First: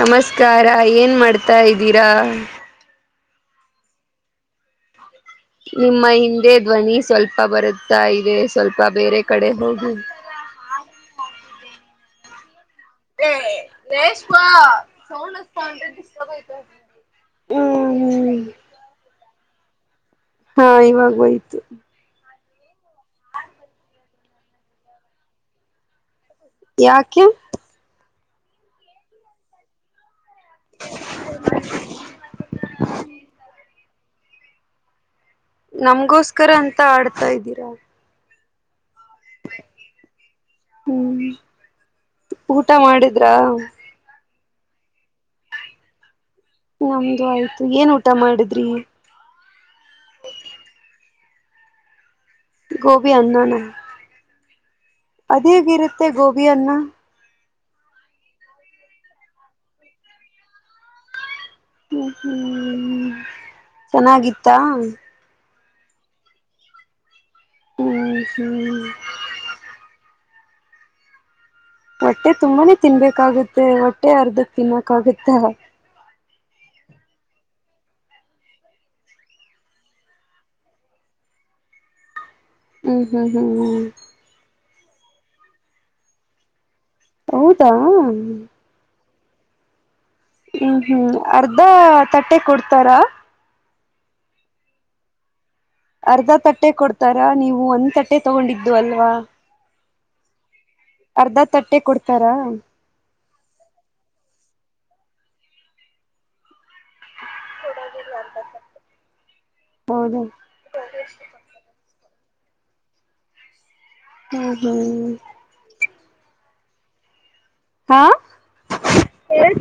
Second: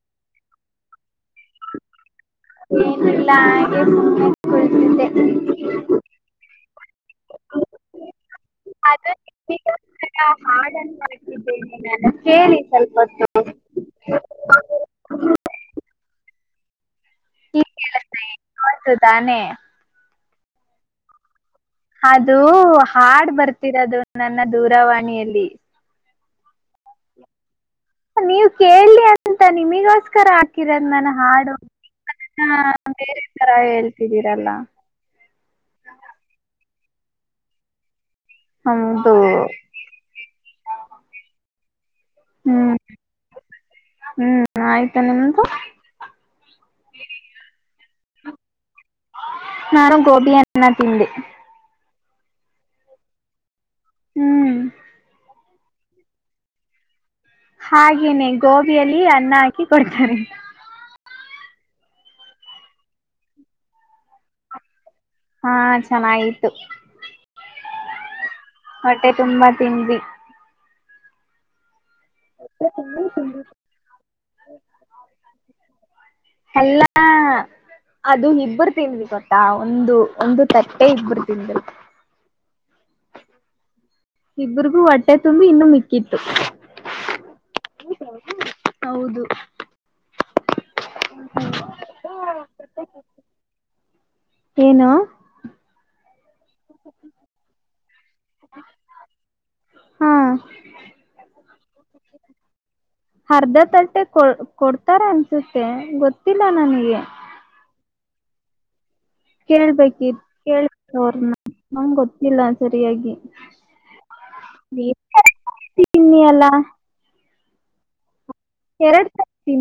ನಮಸ್ಕಾರ ಏನ್ ಮಾಡ್ತಾ ಇದ್ದೀರಾ ಏನಿಲ್ಲ ಹಾಗೆ ಸುನೆ ಕುತೀದ ನಿಮ್ಮ ಹಿಂದೆ ಧ್ವನಿ ಸ್ವಲ್ಪ ಬರುತ್ತಾ ಇದೆ ಸ್ವಲ್ಪ ಅದು ಬೇರೆ ಕಡೆ ಹೋಗ ನಿಮಗೋಸ್ಕರ ಹಾಡನ್ನು ಮಾಡ್ತಿದ್ದೇನೆ ಕೇಳಿ ಸ್ವಲ್ಪ ಹೊತ್ತು. ರೇಷ್ಮಾ ಸೌಂಡ್ಸ್ತ ಅಂದ್ರೆ ಡಿಸ್ಟರ್ಬ್ ಯ್ತಗೆ ಹ್ಮ ತಾನೆ ಹಾ ಇವಾಗೋಯ್ತು ಅದು ಹಾಡ್ ಬರ್ತಿರೋದು ನನ್ನ ದೂರವಾಣಿಯಲ್ಲಿ ಯಾಕೆ ನೀವ್ ಕೇಳಲಿಿ ಅಂತ ನಿಮಗ ತರ ಹಾಕಿದ ನಾನ ಹಾಡುನ್ನ ಬೇರೆ ತರ ಹೇಳ್ತಿದೀರಲ್ಲ ನಮ್ಗೋಸ್ಕರ ಅಂತ ಆಡ್ತಾ ಇದ್ದೀರಾ ಹದು ಹ್ಮ್ ಊಟ ಮಾಡಿದ್ರ ಹ ಆಯ್ತಾ ನಿಮ್ದು ನಮ್ದು ಆಯ್ತು ಏನ್ ಊಟ ಮಾಡಿದ್ರಿ ನಾರು ಗೋಪಿನ್ನ ತಿಿಂದೆ ಗೋಭಿ ಆನ್ನನ ಹ್ಮ್ ಇದೇಗರುತ್ತೆ ಗೋಬಿಯನ್ನ ಹಾಗೇನೆ ಗೋಬಿಯಲ್ಲಿ ಅನ್ನ ಹಾಕಿ ಕೊಡ್ತಾರೆ ಹ್ಮ ಹ್ಮ್ ಚೆನ್ನಾಗಿತ್ತಾ ಹಾ ಚೆನ್ನಾಗಿತು ಹ್ಮ ಹೊಟ್ಟೆ ತುಂಬಾ ತಿಂಡಿ ಹೊಟ್ಟೆ ತುಂಬಾನೇ ತಿನ್ಬೇಕಾಗುತ್ತೆ ಹೊಟ್ಟೆ ಅರ್ಧಕ್ ತಿನ್ಬೇಕಾಗುತ್ತೆ ಎಲ್ಲಾ ಅದು ಇಬ್ಬರು ತಿದ್ವಿ ಕೊಟ್ಟಾ ಒಂದು ಒಂದು ತಟ್ಟೆ ಇಬ್ಬರು ತಿಿಂದ್ವಿ ಹ್ಮ್ ಹ್ಮ್ ಹ್ಮ್ ಹ್ಮ್ ಇಬ್ರಗೂ ಹೊಟ್ಟೆ ತುಂಬಿ ಇನ್ನು ಮಿಕ್ಕಿತ್ತು ಹೌದಾ ಹೌದು ಹ್ಮ್ ಹ್ಮ್ ಅರ್ಧ ತಟ್ಟೆ ಕೊಡ್ತಾರ ಏನು ಅರ್ಧ ತಟ್ಟೆ ಕೊಡ್ತಾರಾ ನೀವು ಒಂದ್ ತಟ್ಟೆ ತಗೊಂಡಿದ್ದು ಅಲ್ವಾ ಹಾ ಅರ್ಧ ತಟ್ಟೆ ಕೊಡ್ತಾರಾ ಅರ್ಧ ತಟೆ ಕೊ ಕೊಡ್ತಾರ ಅನ್ಸುತ್ತೆ ಗೊತ್ತಿಲ್ಲ ನನಗೆ ಹ ಕೇಳ್ಬೇಕಿ ಹೌದು ಕೇಳಳ್ಬೇಕ ಅವ್ರನ್ನ ನಮಗೆ ಗೊತ್ತಿಲ್ಲ ಸರಿಯಾಗಿ ಹ್ಮ ಹ್ಮ್ ತಿನ್ನ ಅಲ್ಲ ಹಾ ಎರಡು ಸತಿ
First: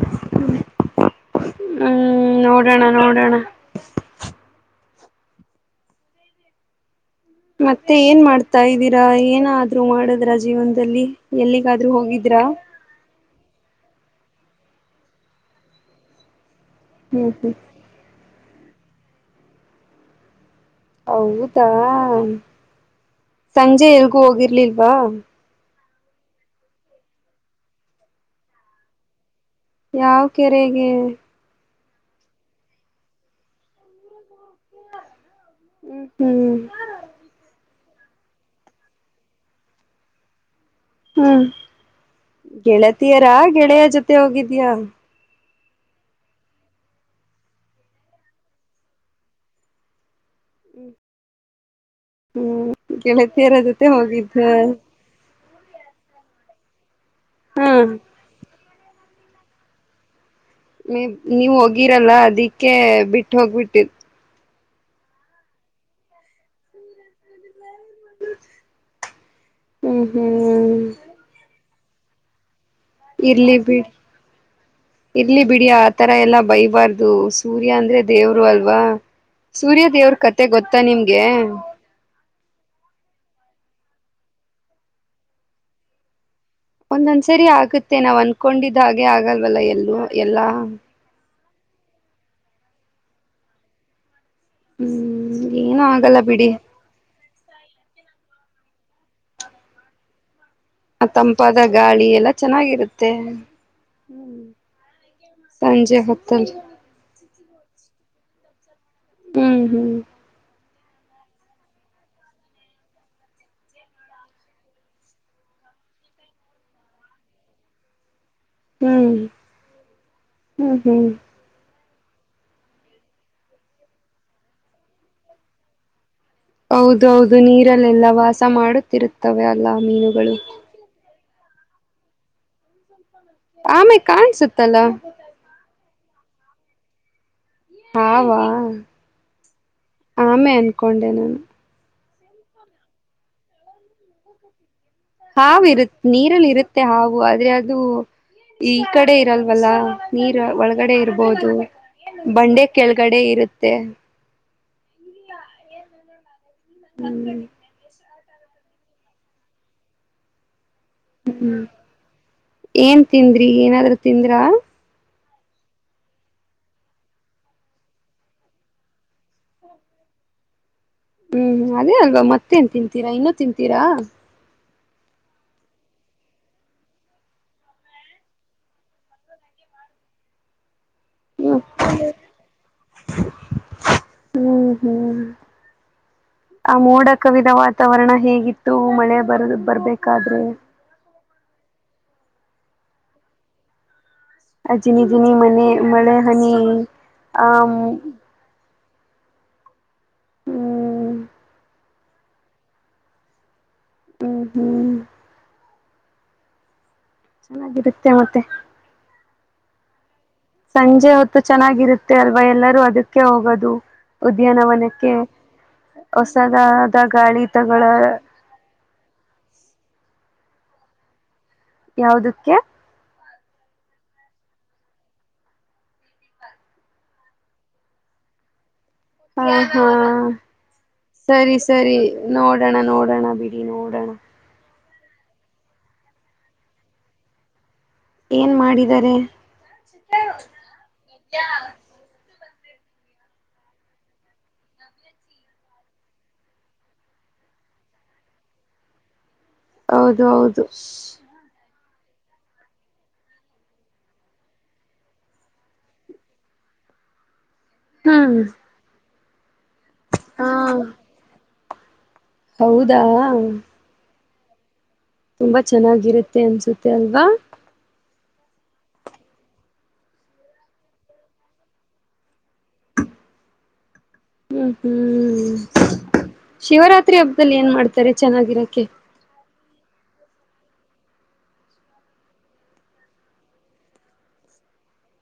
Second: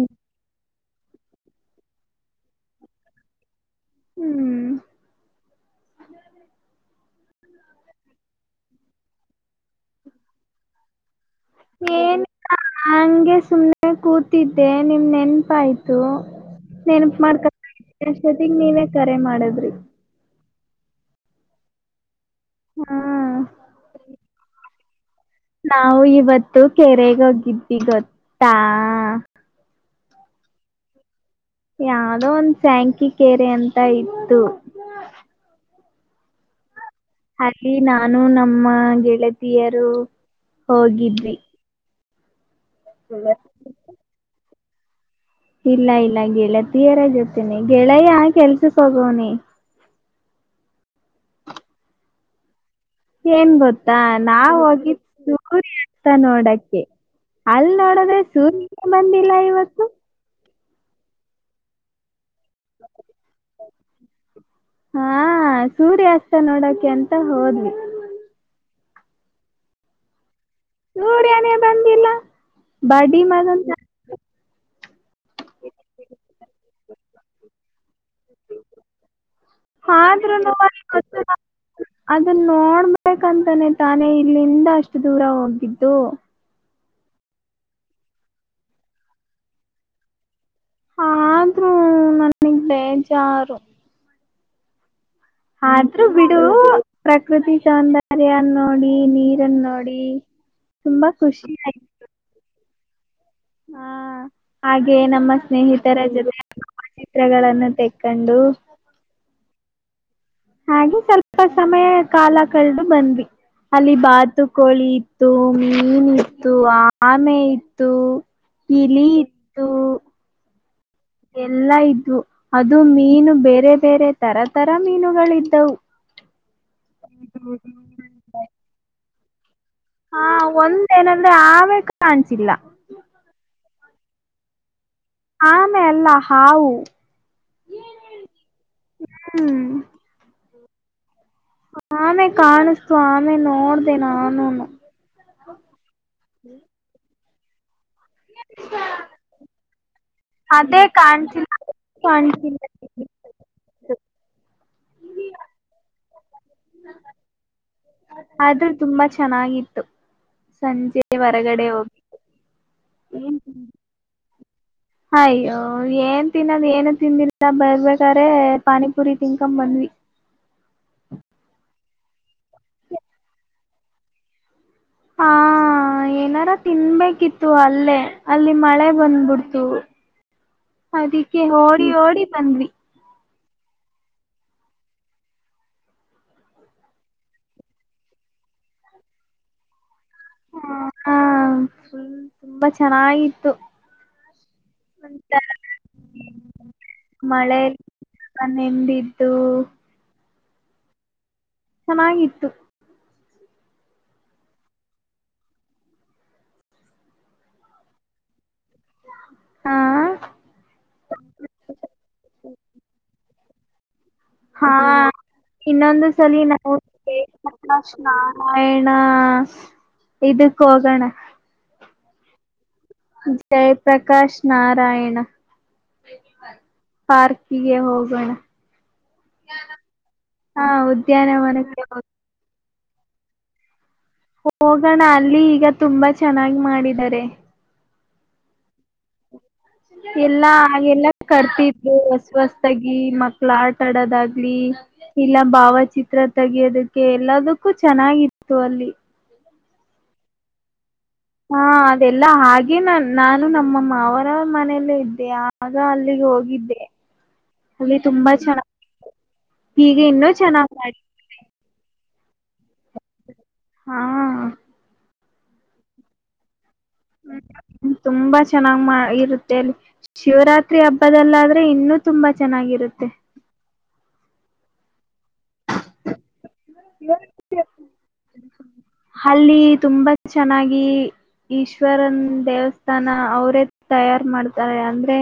ಹ್ಮ್ ನೋಡೋಣ ನೋಡೋಣ ಹ್ಮ್ ಮತ್ತೆ ಏನ್ ಮಾಡ್ತಾ ಇದ್ದೀರಾ ಏನಾದ್ರು ಮಾಡದ್ರ ಜೀವನದಲ್ಲಿ ಎಲ್ಲಿಗಾದ್ರೂ ಹೋಗಿದ್ರಾ ನಂಗೆ ಸುಮ್ನೆ ಕೂತಿದ್ದೆ ನಿಮ್ ನೆನಪ ಆಯ್ತು ನೆನ್ಪ ಹ್ಮ್ ಮಾಡ್ಕ ಹ್ಮ್ ಅಷ್ಟೊತ್ತಗ್ ನೀವೇ ಕರೆ ಮಾಡದ್ರಿ ಹೌದಾ ಹ್ಮ ಸಂಜೆ ಎಲ್ಗೂ ಹೋಗಿರ್ಲಿಲ್ವಾ ನಾವು ಇವತ್ತು ಕೆರೆಗೆ ಹೋಗಿದ್ದ್ವಿ ಗೊತ್ತಾ ಯಾವ ಕೆರೆಗೆ ಯಾವದೋ ಒಂದ್ ಶ್ಯಾಂಕಿ ಕೆರೆ ಅಂತ ಇತ್ತು. [unintelligible] ಹ್ಮ್ ಹ್ಮ್ ಅಲ್ಲಿ ನಾನು ನಮ್ಮ ಗೆಳತಿಯರು ಹೋಗಿದ್ವಿ ಹ್ಮ್ ಗೆಳತಿಯರಾ ಗೆಳೆಯ ಜೊತೆ ಹೋಗಿದ್ಯಾ. ಇಲ್ಲ ಇಲ್ಲ ಗೆಳತೀಯರ ಜೊತಿನೆ ಗೆಳೆಯ ಕೆಲಸುಕ್ ಹೋಗೋನೆ. [inaudible] ಹ್ಮ್ ಏನ್ ಗೆಳತಿಯರ ಜೊತೆ ಗೊತ್ತಾ ಹೋಗಿದ್ದ ನಾವ್ ಹೋಗ [unintelligible] ಅಂತ ನೋಡಕ್ಕೆ ಹಾ ಅಲ್ಲಿ ನೋಡದ್ರೆ ಸೂರ್ಯ ಬಂದಿಲ್ಲ ಇವತ್ತು. ನೀ ನೀವ ಹೋಗಿರಲ್ಲ ಅದಿಕ್ಕೆ ಬಿಟ್ಟ ಹೋಗ್ಬಿಟ್ಟಿದ್. ಹಾ ಸೂರ್ಯಾಸ್ತ ನೋಡಕೆ ಅಂತ ಹೋದ್ವಿ. ಹ್ಮ್ ಹ್ಮ್ ಸೂರ್ಯನೇ ಬಂದಿಲ್ಲ. ಬಡಿ ಇರ್ಲಿ ಮಗಂತ ಬಿಡಿ ಇರ್ಲಿ ಬಿಡಿ ಆತರ ಎಲ್ಲಾ ಬೈಬಾರ್ದು ಸೂರ್ಯ ಅಂದ್ರೆ ದೇವರು ಅಲ್ವಾ. ಸೂರ್ಯ ದೇವ್ರ ಕತೆ ಆದ್ರೂನು ಗೊತ್ತಾ ನಿಮ್ಗೆ. ಅದನ್ ನೋಡಬೇಕಂತನೆ ತಾನೇ ಇಲ್ಲಿಂದ ಅಷ್ಟು ದೂರ ಹೋಗಿದ್ದು. ಒಂದೊಂದ್ಸರಿ ಆಗುತ್ತೆ ನಾವ್ ಅನ್ಕೊಂಡಿದ ಹಾಗೆ ಆಗಲ್ವಲ್ಲ ಎಲ್ಲೂ ಎಲ್ಲಾ. ಆದ್ರೂ ನನಗ್ ಬೇಜಾರು. ಹ್ಮ್ ಏನು ಅದ್ರೂ ಆಗಲ್ಲ ಬಿಡು ಬಿಡಿ ಪ್ರಕೃತಿ ಸೌಂದರ್ಯನ್ ನೋಡಿ ನೀರನ್ ನೋಡಿ ಆ ತುಂಬಾ ಖುಷಿ ತಂಪಾದ ಆಯ್ತು. ಗಾಳಿ ಎಲ್ಲಾ ಚೆನ್ನಾಗಿರುತ್ತೆ. ಹಾ ಹ್ಮ್ ಹಾಗೆ ನಮ್ಮ ಸಂಜೆ ಸ್ನೇಹಿತರ ಜೊತೆ ಹೊತ್ತಲ್ಲಿ [unintelligible] ತೆಕ್ಕೊಂಡು. ಹ್ಮ್ ಹ್ಮ್ ಹಾಗೆ ಸ್ವಲ್ಪ ಸಮಯ ಕಾಲ ಕಾಲ್ದು ಬಂದ್ವಿ. ಅಲ್ಲಿ ಬಾತುಕೋಳಿ ಇತ್ತು ಮೀನ್ ಇತ್ತು ಆಮೆ ಇತ್ತು. ಇಲಿ ಹ್ಮ್ ಇತ್ತು ಹ್ಮ್ ಹ್ಮ್ ಎಲ್ಲಾ ಇದ್ವು. ಅದು ಮೀನು ಬೇರೆ ಬೇರೆ ತರ ತರ ಮೀನುಗಳು ಇದ್ದವು. ಹೌದು ಹೌದು ನೀರಲ್ಲೆಲ್ಲ ವಾಸ ಮಾಡುತ್ತಿರುತ್ತವೆ ಅಲ್ಲಾ ಮೀನುಗಳು. ಒಂದೇಏನಂದ್ರೆ ಆಮೆ ಕಾಣಿಸಿಲ್ಲ. [unintelligible] ಆಮೆ ಕಾಣ್ಸುತ್ತಲ್ಲ. ಆಮೇ ಅಲ್ಲ ಹಾವು. ಹಾವಾ ಹ್ಮ್ ಆಮೇ ಅನ್ಕೊಂಡೆ ನಾನು. ಆಮೆ ಕಾಣಿಸ್ತು ಆಮೆ ನೋಡ್ದ ನಾನುನು. ಹಾವು ಇರುತ್ ನೀರಲ್ಲಿ ಇರುತ್ತೆ ಹಾವು ಆದ್ರೆ ಅದು. ಈ ಕಡೆ ಇರಲ್ವಲ್ಲ ನೀರ್ ಅದೇ ಒಳಗಡೆ ಇರ್ಬೋದು ಕಾಣ್ಸಿಲ್ಲ ಕಾಣ್ಸಿಲ್ಲ ಬಂಡೆ ಕೆಳಗಡೆ ಇರುತ್ತೆ. ಹೂಂ ಆದ್ರೂ ತುಂಬಾ ಚೆನ್ನಾಗಿತ್ತು ಸಂಜೆ. ಹ್ಮ್ ಹೊರಗಡೆ ಹೋಗಿ ಏನ್ ತಿಂದ್ರಿ ಏನಾದ್ರೂ ತಿಂದ್ರಾ. ಅಯ್ಯೋ ಏನ್ ತಿನ್ನೋದ್ ಏನು ತಿಂದಿಲ್ಲ ಬರ್ಬೇಕರೆ ಪಾನಿಪುರಿ ತಿನ್ಕೊ ಬಂದ್ವಿ. ಹ್ಮ್ ಅದೇ ಅಲ್ವಾ ಮತ್ತೇನ್ ತಿಂತೀರಾ ಇನ್ನುೂ ತಿಂತೀರಾ [inaudible] ನಾ ಏನಾರ ತಿನ್ಬೇಕಿತ್ತು ಅಲ್ಲೇ ಅಲ್ಲಿ ಮಳೆ ಬಂದ್ಬಿಡ್ತು. ಅದಿಕ್ಕೆ ಹ್ಮ್ ಓಡಿ ಓಡಿ ಬಂದ್ವಿ. ಹ್ಮ್ ಹ್ಮ್ ಆ ಮೋಡ ಕವಿದ ವಾತಾವರಣ ಹೇಗಿತ್ತು ಮಳೆ ಬರಲೂ ಬರರ್ಬೇಕಾದ್ರೆ ಹಾ ಹಾ ಫುಲ್ ತುಂಬಾ ಚೆನ್ನಾಗಿತ್ತು. ಆ ಜೀನಿ ಜೀನಿ ಒಂಥರ ಮನೆ ಮಳೆ ಹನಿ ಆ ಮನೆಂದಿದ್ದು. ಚೆನ್ನಾಗಿತ್ತು. ಹ ಹ್ಮ್ ಚೆನ್ನಾಗಿರುತ್ತೆ ಮತ್ತೆ. ಹಾ. ಸಂಜೆ ಹೊತ್ತು ಚೆನ್ನಾಗಿರುತ್ತೆ ಅಲ್ವಾ ಎಲ್ಲರೂ ಅದಕ್ಕೆ ಹೋಗೋದು. ಹಾ ಉದ್ಯಾನವನಕ್ಕೆ ಇನ್ನೊಂದು ಸಲಿ ಹೊಸದಾದ ಗಾಳಿತಗಳ ಆಯಣ ಇದಕ್ಕ ಹೋಗೋಣ. ಯಾವದಕ್ಕೆ. ಜಯಪ್ರಕಾಶ್ ನಾರಾಯಣ. ಪಾರ್ಕಿಗೆ ಹೋಗೋಣ. ಹಾ ಹಾ ಹಾ ಸರಿ ಉದ್ಯಾನವನಕ್ಕೆ ಸರಿ. ನೋಡೋಣ ನೋಡೋಣ ಬಿಡಿ ನೋಡೋಣ. ಹೋಗೋಣ ಅಲ್ಲಿ ಈಗ ತುಂಬಾ ಚೆನ್ನಾಗಿ ಮಾಡಿದಿದ್ದಾರೆ. ಏನ್ ಮಾಡಿದ್ದಾರೆ. ಇಲ್ಲಾ ಎಲ್ಲ ಕಟ್ತಿದ್ರು ಹೊಸ ಹೊಸದಾಗಿ ಮಕ್ಳ ಆಟ ಆಡೋದಾಗ್ಲಿ. ಇಲ್ಲ ಭಾವಚಿತ್ರ ತೆಗಿಯೋದಕ್ಕೆ ಎಲ್ಲದಕ್ಕೂ ಚೆನ್ನಾಗಿತ್ತು ಅಲ್ಲಿ. ಹೌದು ಹೌದು ಹಾ ಅದೆಲ್ಲ ಹಾಗೆ ನಾ ನಾನು ನಮ್ಮ ಮಾವರ ಮನೆಯಲ್ಲೇ ಇದ್ದೆ ಆಗ ಅಲ್ಲಿಗೆ ಹೋಗಿದ್ದೆ. [unintelligible] ಅಲ್ಲಿ ತುಂಬಾ ಹ್ಮ್ ಚೆನ್ನಾಗ್ ಈಗ ಇನ್ನೂ ಚೆನ್ನಾಗಿ ಹ ಮಾಡ ಹೌದಾ. ಹಾ. ತುಂಬಾ ಚೆನ್ನಾಗಿರುತ್ತೆ ಅನ್ಸುತ್ತೆ ಅಲ್ವಾ. ತುಂಬಾ ಚೆನ್ನಾಗ್ ಮಾ ಇರುತ್ತೆ ಅಲ್ಲಿ. ಶಿವರಾತ್ರಿ ಹಬ್ಬದಲ್ಲಾದ್ರೆ ಇನ್ನುೂ ತುಂಬಾ ಚೆನ್ನಾಗಿರುತ್ತೆ. ಹ್ಮ್ ಹ್ಮ್ ಶಿವರಾತ್ರಿ ಹಬ್ಬದಲ್ಲಿ ಏನ್ ಮಾಡ್ತಾರೆ ಚೆನ್ನಾಗಿರಕೆ. ಅಲ್ಲಿ ತುಂಬಾ ಚೆನ್ನಾಗಿ. ಈಶ್ವರನ್ ದೇವಸ್ಥಾನ ಅವ್ರೇ ತಯಾರ ಮಾಡ್ತಾರೆ ಅಂದ್ರೆ.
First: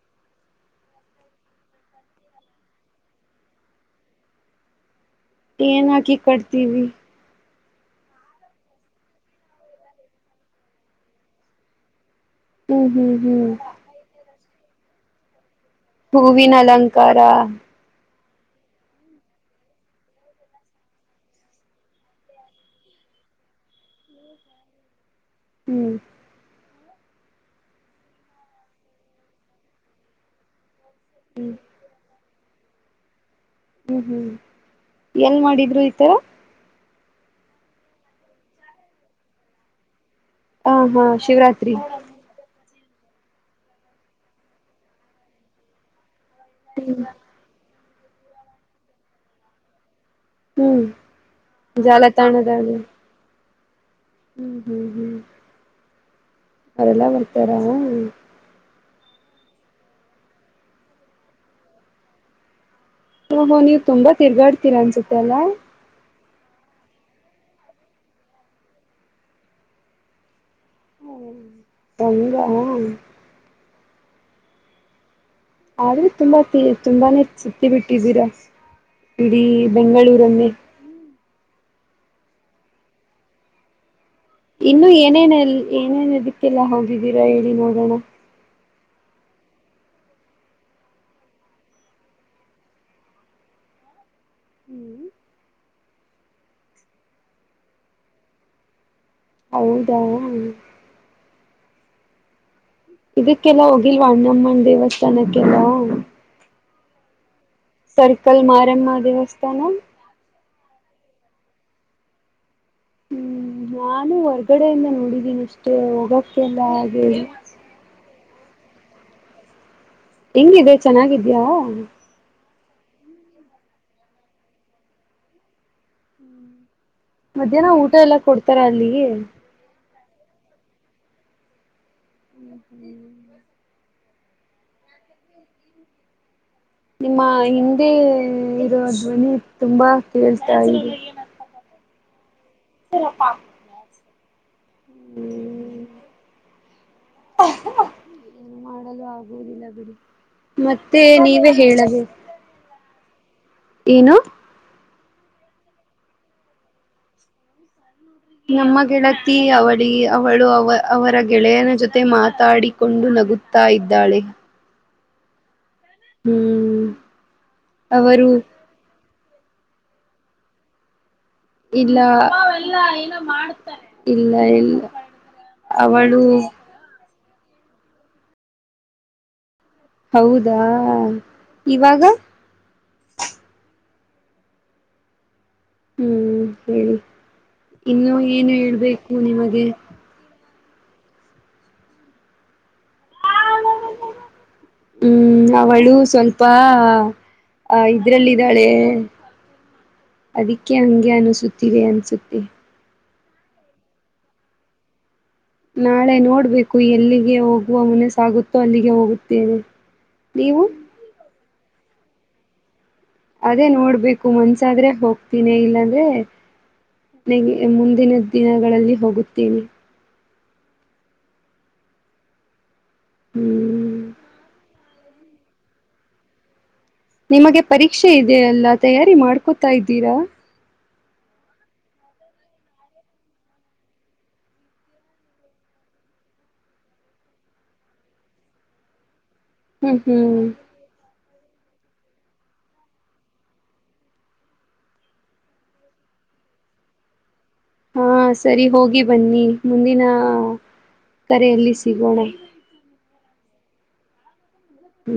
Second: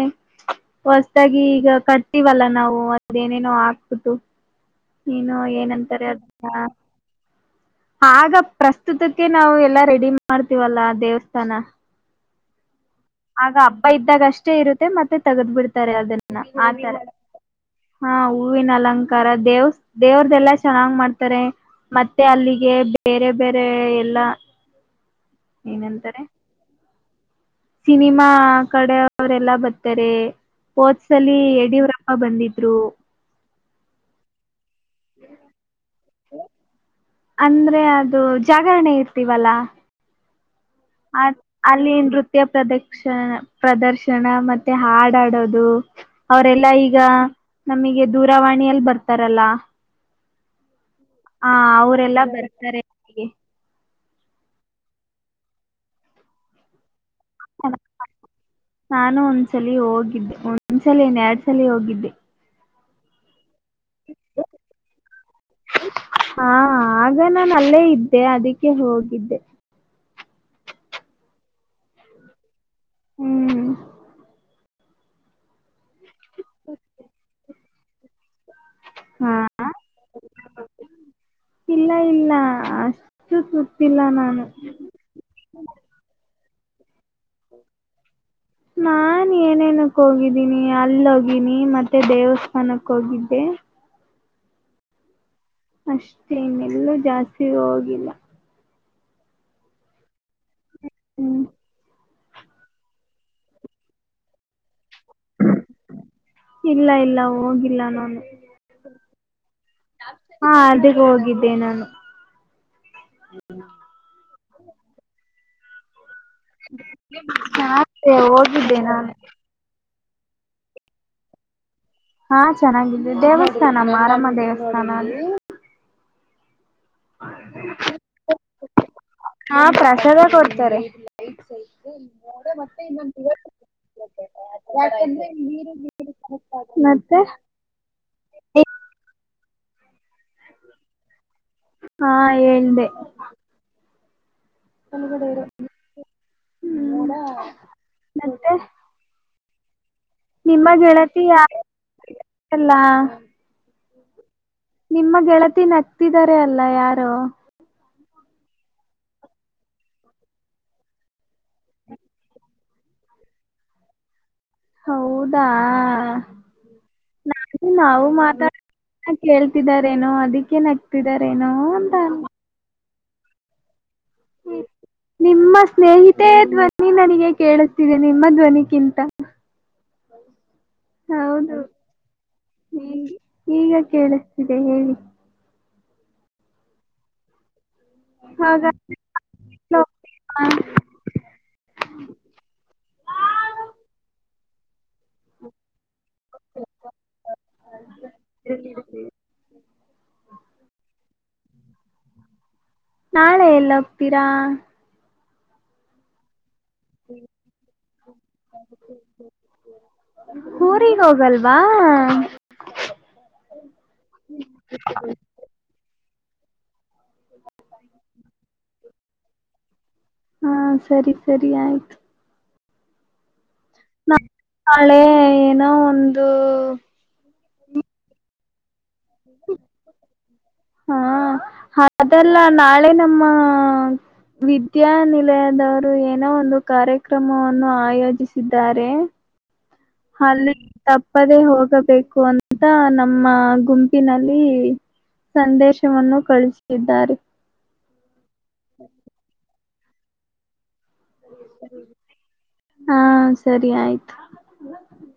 ಹೊಸದಾಗಿ ಈಗ ಕಟ್ಟತಿವಲಾ ನಾವು ಒಂದ ಏನೇನೋ ಹಾಕ್ಬಿಟ್ಟು. ಏನೋ ಏನ್ ಏನಂತಾರೆ ಹಾಕಿ ಅದ್ನ ಕಟ್ತೀವಿ ಆಗ ಪ್ರಸ್ತುತಕ್ಕೆ ನಾವು ಎಲ್ಲಾ ರೆಡಿ ಮಾಡ್ತೀವಲ್ಲಾ ದೇವಸ್ಥಾನ. ಹ್ಮ್ ಹ್ಮ್ ಹ್ಮ್ ಆಗ ಹಬ್ಬ ಇದ್ದಾಗ ಅಷ್ಟೇ ಇರುತ್ತೆ ಮತ್ತೆ ತಗದ್ ಬಿಡ್ತ. ಹೂವಿನ ಅಲಂಕಾರ. ಹಾ ಹೂವಿನ ಅಲಂಕಾರ ದೇವ್ಸ್ ದೇವ್ರ್ದಲ್ಲಾ ಚೆನ್ನಾಗ್ ಮಾಡ್ತಾರೆ. ಮತ್ತೆ ಅಲ್ಲಿಗೆ ಬೇರೆ ಬೇರೆ ಎಲ್ಲಾ ಹ್ಮ್ ಏನಂತಾರೆ. ಸಿನಿಮಾ ಕಡೆ ಅವರೆಲ್ಲ ಬರ್ತಾರೆ ವೋಟ್ಸ್ ಅಲ್ಲಿ ಎಡವ್ರ ಆ ಬಂದಿದ್ರು ಹ್ಮ್ ಹ್ಮ್ ಎಲ್ ಮಾಡಿದ್ರು ಈತರ ಅಂದ್ರೆ ಅದು ಜಾಗರಣೆ ಇರ್ತೀವಲ್ಲಾ ಹ ಹಾ ಆ ಶಿವರಾತ್ರಿ ಅಲ್ಲಿ ಏನ್ರು ನೃತ್ಯ ಪ್ರದರ್ಶ ಪ್ರದರ್ಶನ ಮತ್ತೆ ಹಾಡಾಡೋದು ಅವರೆಲ್ಲಾ ಹ್ಮ್ ಈಗ ನಮಗೆ ದೂರವಾಣಿಯಲ್ಲಿ ಬರ್ತಾರಲ್ಲ ಹ್ಮ್ ಹ ಜಾಲ ಅವರೆಲ್ಲಾ ತಾಣದ ಅ ಬರ್ತಾರೆ ಅಲ್ಲಿಗೆ ಹ್ಮ್ ಹ್ಮ್ ಹ್ಮ್ ಅವರೆಲ್ಲ ಬರ್ತಾರಾ ನಾನು ಒಂದ್ಸಲ ಹೋಗಿದ್ದೆ ಒಂದ್ಸಲನ್ ಎರಡ್ ಸಲ ಹೋಗಿದ್ದೆ ಹಹೋ ನೀವು ತುಂಬ ತಿರ್ಗಾಡ್ತೀರ ಅನ್ಸೆಲ್ಲಾ ಹಾ ಆಗ ನಾಾನು ಅಲ್ಲೇ ಇದ್ದೆ ಅದಕ್ಕೆ ಹೋಗಿದ್ದೆ ಹ್ಮ ತಂಗ ಹ್ಮ್ ಆದ್ರೆ ತುಂಬಾ ತುಂಬಾನೇ ಸುತ್ತಿ ಬಿಟ್ಟಿದ್ದೀರಾ ಹಾ ಇಡೀ ಬೆಂಗಳೂರಲ್ಲಿೇ ಇಲ್ಲ ಇಲ್ಲ ಅಷ್ಟು ಸುತ್ತಿಲ್ಲ ನಾನು ಇನ್ನು ಏನೇನ ಏನೇನ ಅದಕ್ಕೆಲ್ಲ ಹೊಂದಿದ್ದೀರಾ ಹೇಳಿ ನೋಡೋಣ ನಾ ಏನೇನಕ್ ಹೋಗಿದ್ದೀನಿ ಅಲ್ಲೋಗೀಿನಿ ಮತ್ತೆ ದೇವಸ್ಥಾನಕ್ಕೆ ಹೋಗಿದ್ದೆ ಅಷ್ಟೇ ಇನ್ನಲ್ಲೂ ಜಾಸ್ತಿ ಹೋಗಿಲ್ಲ ಹೌದಾ ಹ್ಮ್ ಇದಕ್ಕೆಲ್ಲಾ ಹೋಗಿಲ್ವಾ ಅಣ್ಣಮ್ಮನ ದೇವಸ್ಥಾನಕ್ಕೆಲ್ಲ ಇಲ್ಲ ಇಲ್ಲ ಹೋಗಿ ಸರ್ಕಲ್ ಮಾರಮ್ಮ ದೇವಸ್ಥಾನ ಹಾ ಅದ ಹೋಗಿದ್ದೆ ನಾನು ಹ್ಮ್ ನಾನು ಹೊರ್ಗಡೆಯಿಂದ ನೋಡಿದೀನಿ ಅಷ್ಟೇ ಹೋಗಕ್ಕೆ ಎಲ್ಲ ಹಾಗೆ ಅೇ ಹೋಗಿದ್ದೆ ನಾನು ಹೆಂಗಿದೆ ಚೆನ್ನಾಗಿದ್ಯಾ ಹಾ ಚೆನ್ನಾಗಿದ್ೆ ದೇವಸ್ಥಾನಮ್ಮ ಮಾರಮ್ಮ ದೇವಸ್ಥಾನ ಅ ಮಧ್ಯಾಹ್ನ ಊಟ ಎಲ್ಲಾ ಕೊಡ್ತಾರ ಅಲ್ಲಿಗೆ ಹಾ ಪ್ರಸಾದ ಕೊಡ್ತಾರೆ ಮತ್ತೆ ಇೊ ನೀರು ಬಿಸಿ ನಿಮ್ಮ ಹಿಂದೆ ಇರೋ ಧ್ವನಿ ತುಂಬಾ ಕೇಳ್ತಾ ಇದೆ ಹಾ ಎಏಂಡ ಸರಪ್ಪ ಒಗಡೆ ಹ್ಮ್ ಇ ಹ್ಮಡ ಏ ಮಾಡಲು ಆಗುವುದಿಲ್ಲ ಬಿಡಿ ಮತ್ತೆ ನೀವೇ ಹೇಳಬೇಕು ಎಲ್ಲಾ ಏನು ನಿಮ್ಮ ಗೆಳತಿನ ಹಕ್ತಿದಿದ್ದಾರೆ ಅಲ್ಲ ಯಾರು ನಮ್ಮ ಗೆಳತಿ ಅವಳಿ ಅವಳು ಅವ ಅವರ ಗೆಳೆಯನ ಜೊತೆ ಮಾತಾಡಿಕೊಂಡು ನಗುುತ್ತ ಹತಾ ಇದ್ದಾಳೆ ಹೌದಾ ಹ್ಮ್ ನು ನಾವು ಅವರು ಮಾತಾ ಹ ಕೇಳ್ತಿದಾರೇನೋ ಅದಕ್ಕೇ ನಗ್ತಿದಾರೇನೋ ಅಂತ ಇಲ್ಲ ಅನ್ಕೊಂಡೆ. ಇಲ್ಲ ಇಲ್ಲ ಅವಳು ನೀ ನನಗೆ ಕೇಳುತ್ತಿದೆ ನಿಮ್ಮ ಧ್ವನಿಗಿಂತ ಹೌದಾ ಇವಾಗ ನೀ ಈಗ ಕೇಳಿಸತಿದೆ ಹೇಳಿ ಹ್ಮ್ ಹೇಳಿ ಇನ್ನು ಏನು ಹೇಳ್ಬೇಕು ನಿಮಗೆ ಹಾ ಹ್ಮ್ ಅವಳು ಸ್ವಲ್ಪ ಇದ್ರಲ್ಲಿದ್ದಾಳೆ ಅದಿಕ್ಕೆ ಹಂಗೆ ಅನಸುತ್ತಿವೆ ಅನ್ಸುತ್ತೆ ನಾಳೆ ಎಲ್ಲ ಹೋಗತೀರಾ ನಾಳೆ ನೋಡ್ಬೇಕು ಎಲ್ಲಿಗೆ ಹೋಗುವ ಮನೆ ಸಾಗುತ್ತೋ ಅಲ್ಲಿಗೆ ಹೋಗುತ್ತೇವೆ ನೀವು ಊರಿಗೆ ಹೋಗಲ್ವಾ ಅದೇ ನೋಡ್ಬೇಕು ಮನ್ಸಾದ್ರೆ ಹೋಗ್ತೀನಿ ಇಲ್ಲಾಂದ್ರೆ ನನಗೆ ಮುಂದಿನ ದಿನಗಳಲ್ಲಿ ಹೋಗುತ್ತೀವಿ ಹಾ ಸರಿ ಸರಿ ಆಯ್ತು ಹ್ಮ್ ನ ನಾಳೆ ಏನೋ ಒಂದು ನಿಮಗೆ ಪರೀಕ್ಷೆ ಇದೆಯಲ್ಲ ತಯಾರಿ ಮಾಡ್ಕೊತಾ ಇದ್ದೀರಾ ಹ ಅದೆಲ್ಲ ನಾಳೆ ನಮ್ಮ ವಿದ್ಯಾನಿಲಯದವರು ಏನೋ ಒಂದು ಕಾರ್ಯಕ್ರಮವನ್ನು ಆಯೋಜಿಸಿದ್ದಾರೆ ಹ್ಮ್ ಹ್ಮ್ ಅಲ್ಲಿ ತಪ್ಪದೆ ಹೋಗಬೇಕು ಅಂತ ನಮ್ಮ ಗುಂಪಿನಲ್ಲಿ ಸಂದೇಶವನ್ನು ಕಳಿಸಿದ್ದಾರೆ ಹಾ ಸರಿ ಹೋಗಿ ಬನ್ನಿ ಮುಂದಿನ ಕರೆಯಲ್ಲಿ ಸಿಗೋಣೆ ಹಾ ಸರಿ ಆಯ್ತು ಹ್ಮ್